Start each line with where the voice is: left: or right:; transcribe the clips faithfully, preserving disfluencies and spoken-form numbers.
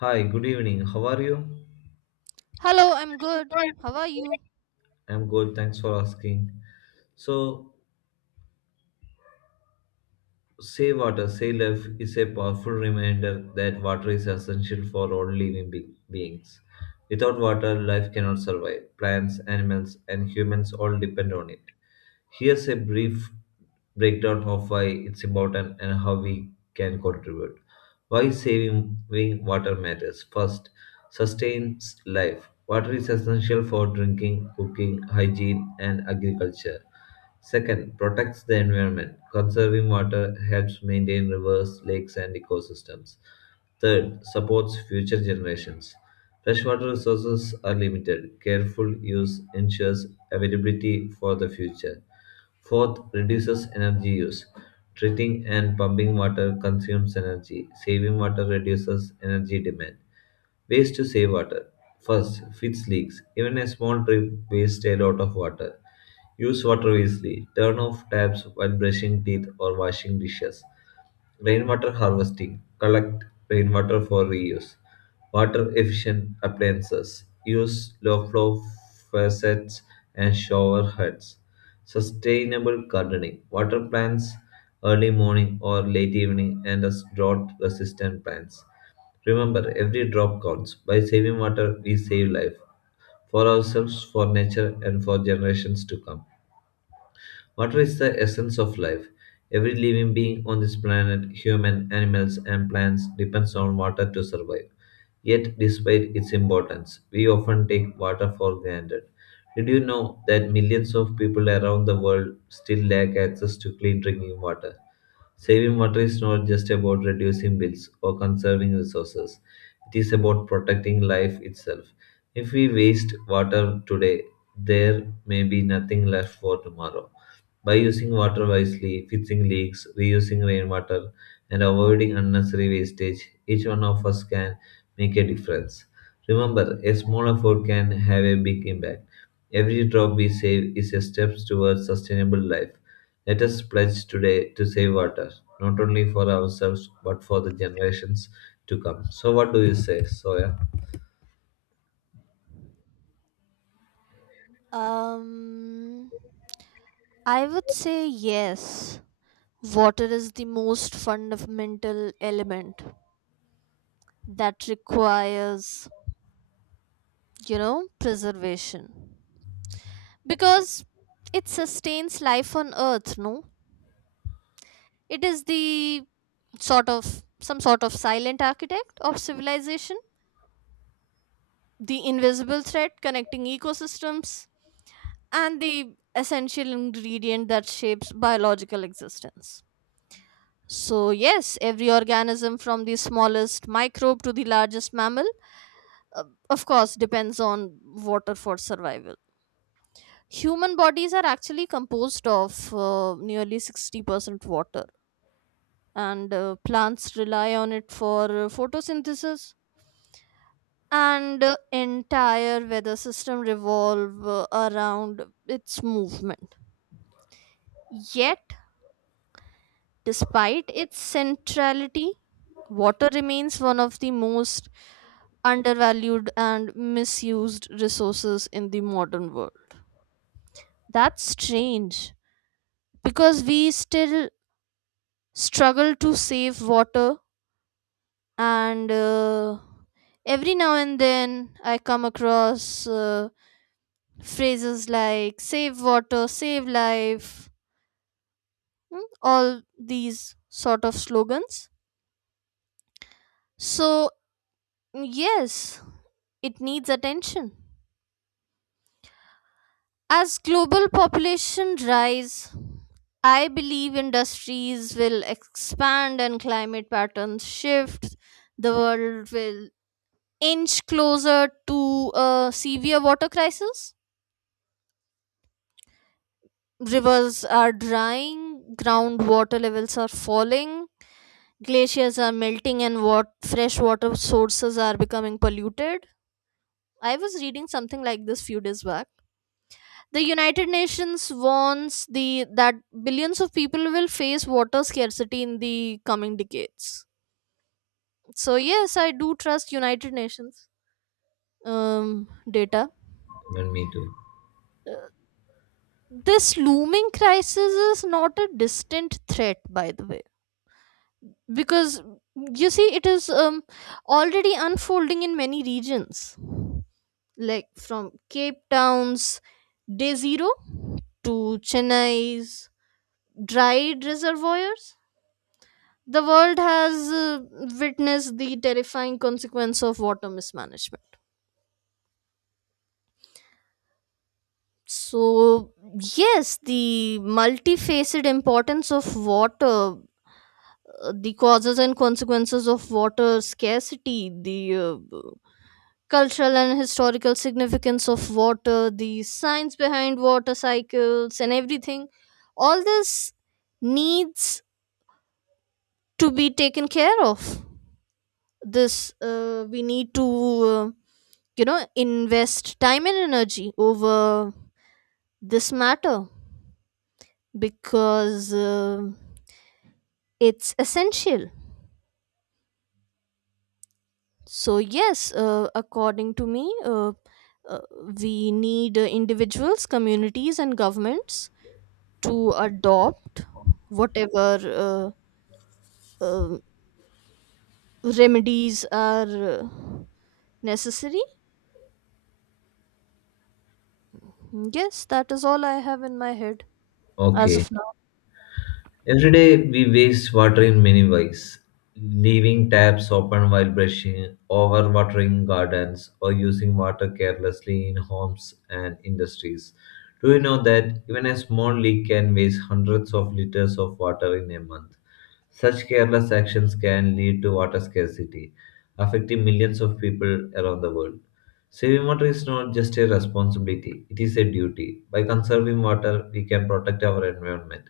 left: Hi, good evening. How are you?
right: Hello, I'm good. How are you?
left: I'm good, thanks for asking. So, Save Water, Save Life is a powerful reminder that water is essential for all living be- beings. Without water, life cannot survive. Plants, animals, and humans all depend on it. Here's a brief breakdown of why it's important and how we can contribute. Why saving saving water matters. First, sustains life. Water is essential for drinking, cooking, hygiene, and agriculture. Second, protects the environment. Conserving water helps maintain rivers, lakes, and ecosystems. Third, supports future generations. Freshwater resources are limited. Careful use ensures availability for the future. Fourth, reduces energy use. Treating and pumping water consumes energy. Saving water reduces energy demand. Ways to save water. First, fix leaks. Even a small drip wastes a lot of water. Use water wisely. Turn off taps while brushing teeth or washing dishes. Rainwater harvesting. Collect rainwater for reuse. Water efficient appliances. Use low flow faucets and shower heads. Sustainable gardening. Water plants early morning or late evening and as drought resistant plants. Remember, every drop counts. By saving water, we save life for ourselves, for nature, and for generations to come. Water is the essence of life. Every living being on this planet, human, animals, and plants, depends on water to survive. Yet, despite its importance, we often take water for granted. Did you know that millions of people around the world still lack access to clean drinking water? Saving water is not just about reducing bills or conserving resources, it is about protecting life itself. If we waste water today, there may be nothing left for tomorrow. By using water wisely, fixing leaks, reusing rainwater, and avoiding unnecessary wastage, each one of us can make a difference. Remember, a small effort can have a big impact. Every drop we save is a step towards sustainable life. Let us pledge today to save water, not only for ourselves but for the generations to come. So, what do you say, Soya?
right: Um, I would say yes. Water is the most fundamental element that requires, you know, preservation. Because it sustains life on earth, no? It is the sort of some sort of silent architect of civilization, the invisible thread connecting ecosystems, and the essential ingredient that shapes biological existence. So, yes, every organism from the smallest microbe to the largest mammal, uh, of course, depends on water for survival. Human bodies are actually composed of uh, nearly sixty percent water, and uh, plants rely on it for uh, photosynthesis. And uh, entire weather system revolve uh, around its movement. Yet, despite its centrality, water remains one of the most undervalued and misused resources in the modern world. That's strange because we still struggle to save water, and uh, every now and then I come across uh, phrases like save water, save life, mm, all these sort of slogans. So, yes, it needs attention. As global population rise, I believe industries will expand and climate patterns shift. The world will inch closer to a severe water crisis. Rivers are drying, groundwater levels are falling, glaciers are melting, and what fresh water sources are becoming polluted. I was reading something like this few days back. The United Nations warns the that billions of people will face water scarcity in the coming decades. So yes, I do trust United Nations um, data.
left: Even me too.
right: Uh, This looming crisis is not a distant threat, by the way, because you see, it is um, already unfolding in many regions, like from Cape Town's day zero to Chennai's dried reservoirs. The world has uh, witnessed the terrifying consequence of water mismanagement. So, yes, the multifaceted importance of water, uh, the causes and consequences of water scarcity, the uh, cultural and historical significance of water, the science behind water cycles, and everything, all this needs to be taken care of. This uh, we need to. Uh, you know, invest time and energy over this matter because uh, it's essential. So yes, uh, according to me, uh, uh, we need uh, individuals, communities and governments to adopt whatever uh, uh, remedies are uh, necessary. Yes, that is all I have in my head as
left: Okay.
right: of now.
left: Every day we waste water in many ways, leaving taps open while brushing, overwatering gardens, or using water carelessly in homes and industries. Do you know that even a small leak can waste hundreds of liters of water in a month? Such careless actions can lead to water scarcity, affecting millions of people around the world. Saving water is not just a responsibility, it is a duty. By conserving water, we can protect our environment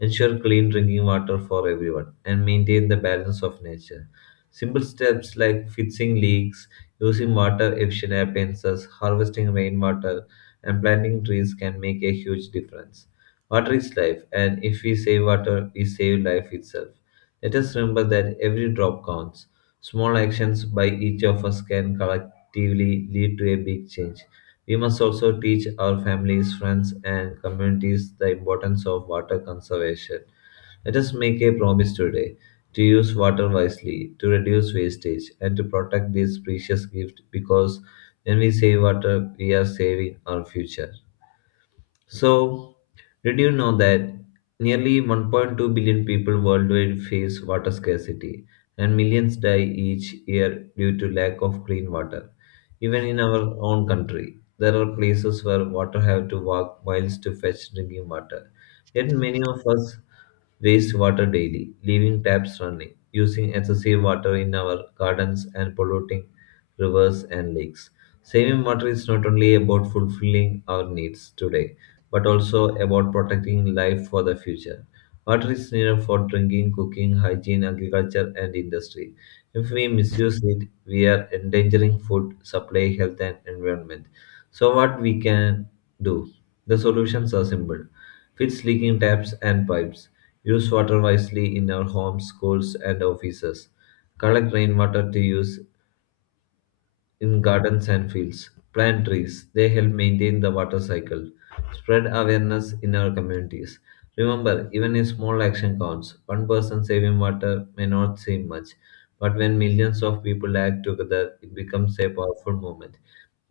left: ensure clean drinking water for everyone, and maintain the balance of nature. Simple steps like fixing leaks, using water efficient appliances, harvesting rainwater, and planting trees can make a huge difference. Water is life, and if we save water, we save life itself. Let us remember that every drop counts. Small actions by each of us can collectively lead to a big change. We must also teach our families, friends, and communities the importance of water conservation. Let us make a promise today to use water wisely, to reduce wastage, and to protect this precious gift because when we save water, we are saving our future. So, did you know that nearly one point two billion people worldwide face water scarcity and millions die each year due to lack of clean water? Even in our own country, there are places where water have to walk miles to fetch drinking water. Yet many of us waste water daily, leaving taps running, using excessive water in our gardens and polluting rivers and lakes. Saving water is not only about fulfilling our needs today, but also about protecting life for the future. Water is needed for drinking, cooking, hygiene, agriculture, and industry. If we misuse it, we are endangering food supply, health, and environment. So, what we can do? The solutions are simple: fix leaking taps and pipes, use water wisely in our homes, schools, and offices, collect rainwater to use in gardens and fields. Plant trees. They help maintain the water cycle. Spread awareness in our communities. Remember, even a small action counts. One person saving water may not seem much, but when millions of people act together, it becomes a powerful movement.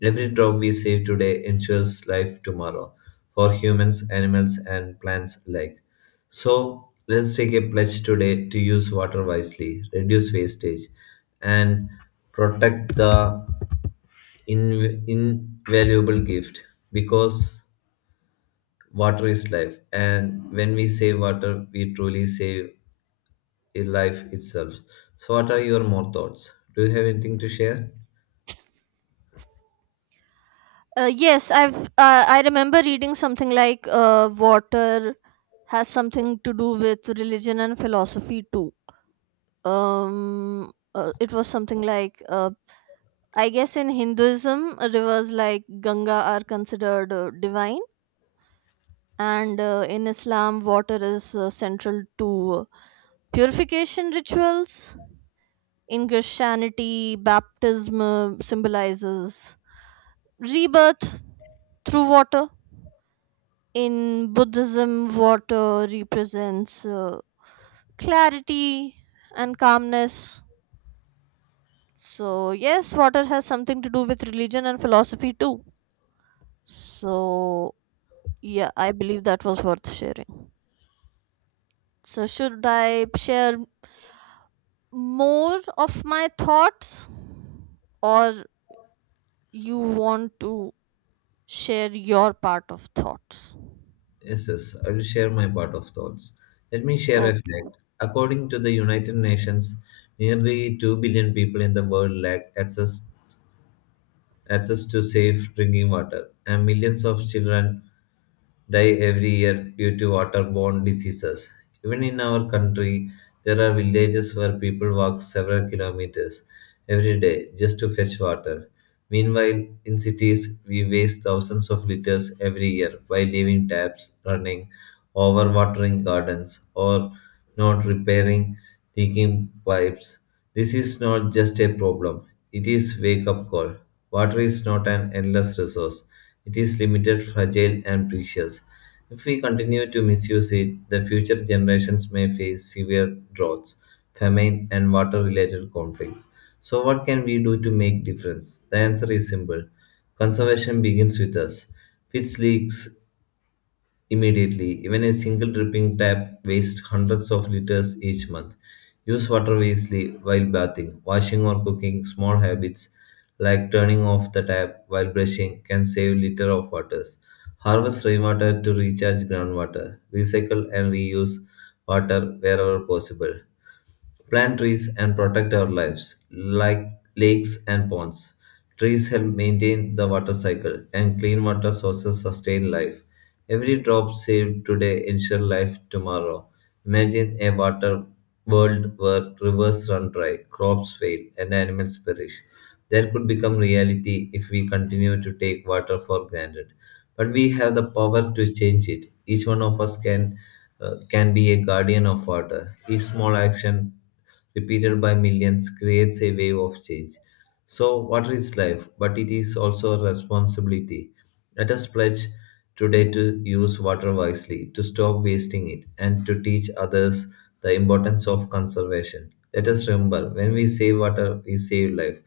left: Every drop we save today ensures life tomorrow for humans, animals, and plants alike. So, let's take a pledge today to use water wisely, reduce wastage, and protect the in, invaluable gift because water is life, and when we save water, we truly save a life itself. So what are your more thoughts? Do you have anything to share?
right: Uh, yes, I've uh, I remember reading something like uh, water has something to do with religion and philosophy too. Um, uh, it was something like uh, I guess in Hinduism, uh, rivers like Ganga are considered uh, divine, and uh, in Islam, water is uh, central to uh, purification rituals. In Christianity, baptism uh, symbolizes rebirth through water. In Buddhism, water represents uh, clarity and calmness. So, yes, water has something to do with religion and philosophy too. So, yeah, I believe that was worth sharing. So, should I share more of my thoughts, or you want to share your part of thoughts?
left: Yes, yes, I will share my part of thoughts. Let me share a
right: Okay.
left: fact. According to the United Nations, nearly two billion people in the world lack access access to safe drinking water, and millions of children die every year due to waterborne diseases. Even in our country, there are villages where people walk several kilometers every day just to fetch water. Meanwhile, in cities, we waste thousands of liters every year by leaving taps running, overwatering gardens, or not repairing leaking pipes. This is not just a problem, it is wake up call. Water is not an endless resource. It is limited, fragile, and precious. If we continue to misuse it, the future generations may face severe droughts, famine, and water-related conflicts. So what can we do to make difference? The answer is simple. Conservation begins with us. Fix leaks, immediately. Even a single dripping tap wastes hundreds of liters each month. Use water wisely while bathing, washing, or cooking. Small habits like turning off the tap while brushing can save liter of waters. Harvest rainwater to recharge groundwater. Recycle and reuse water wherever possible. Plant trees and protect our lives, like lakes and ponds. Trees help maintain the water cycle, and clean water sources sustain life. Every drop saved today ensures life tomorrow. Imagine a water world where rivers run dry, crops fail, and animals perish. That could become reality if we continue to take water for granted. But we have the power to change it. Each one of us can uh, can be a guardian of water. Each small action, repeated by millions, creates a wave of change. So, water is life, but it is also a responsibility. Let us pledge today to use water wisely, to stop wasting it, and to teach others the importance of conservation. Let us remember when we save water, we save life,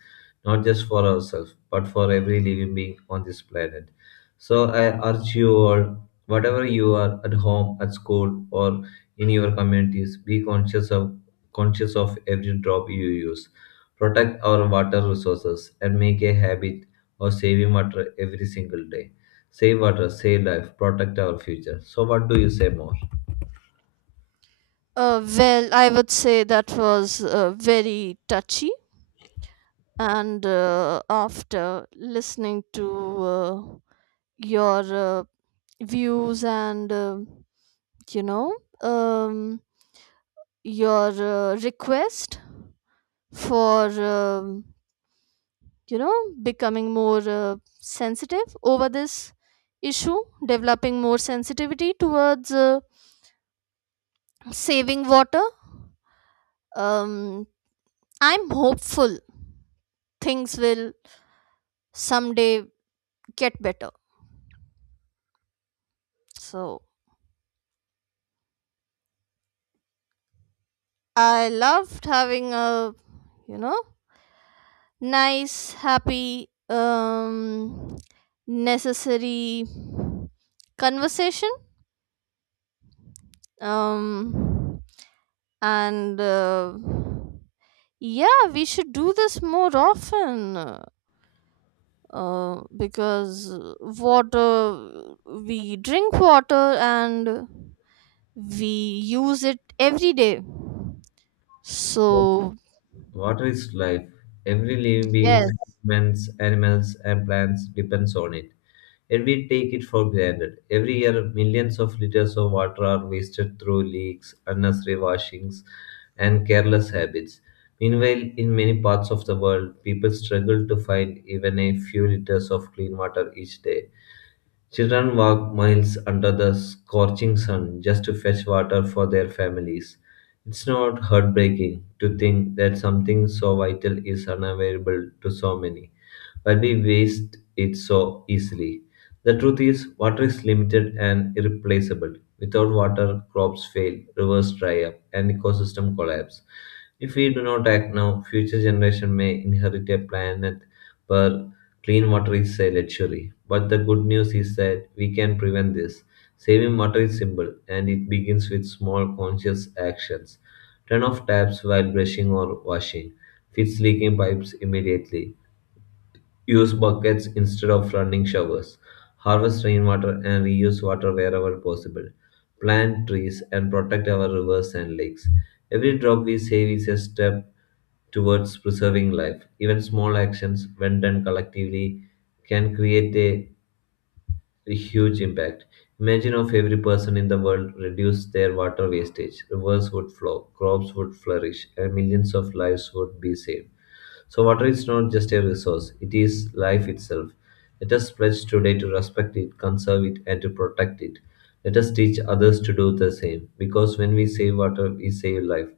left: not just for ourselves, but for every living being on this planet. So I urge you all, whatever you are at home, at school, or in your communities, be conscious of conscious of every drop you use. Protect our water resources and make a habit of saving water every single day. Save water, save life, protect our future. So what do you say more?
right: Uh, well, I would say that was uh, very touchy and uh, after listening to uh, your uh, views and uh, you know, um, your uh, request for um, you know, becoming more uh, sensitive over this issue, developing more sensitivity towards uh, saving water. um, I'm hopeful things will someday get better. So I loved having a, you know, nice happy, um necessary conversation, um and uh, yeah, we should do this more often, uh, uh, because water, we drink water and we use it every day, so
left: Water is life. Every living being,
right: yes.
left: humans, animals, and plants depends on it. Yet we take it for granted. Every year, millions of liters of water are wasted through leaks, unnecessary washings, and careless habits. Meanwhile, in many parts of the world, people struggle to find even a few liters of clean water each day. Children walk miles under the scorching sun just to fetch water for their families. It's not heartbreaking to think that something so vital is unavailable to so many, but we waste it so easily. The truth is, water is limited and irreplaceable. Without water, crops fail, rivers dry up, and ecosystem collapse. If we do not act now, future generations may inherit a planet where clean water is a luxury, but the good news is that we can prevent this. Saving water is simple, and it begins with small conscious actions. Turn off taps while brushing or washing. Fix leaking pipes immediately. Use buckets instead of running showers. Harvest rainwater and reuse water wherever possible. Plant trees and protect our rivers and lakes. Every drop we save is a step towards preserving life. Even small actions, when done collectively, can create a huge impact. Imagine if every person in the world reduced their water wastage, rivers would flow, crops would flourish, and millions of lives would be saved. So, water is not just a resource, it is life itself. Let us pledge today to respect it, conserve it, and to protect it. Let us teach others to do the same, because when we save water, we save life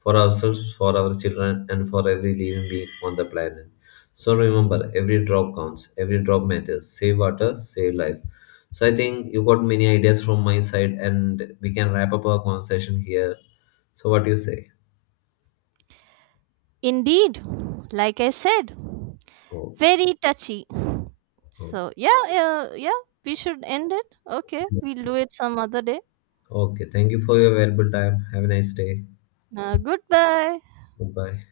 left: for ourselves, for our children, and for every living being on the planet. So, remember, every drop counts, every drop matters. Save water, save life. So, I think you got many ideas from my side, and we can wrap up our conversation here. So, what do you say?
right: Indeed, like I said,
left: Oh,
right: very touchy.
left: oh.
right: So yeah, yeah, yeah. We should end it. Okay,
left: Yes.
right: we'll do it some other day.
left: Okay, thank you for your valuable time. Have a nice day.
right: Uh, goodbye.
left: Goodbye.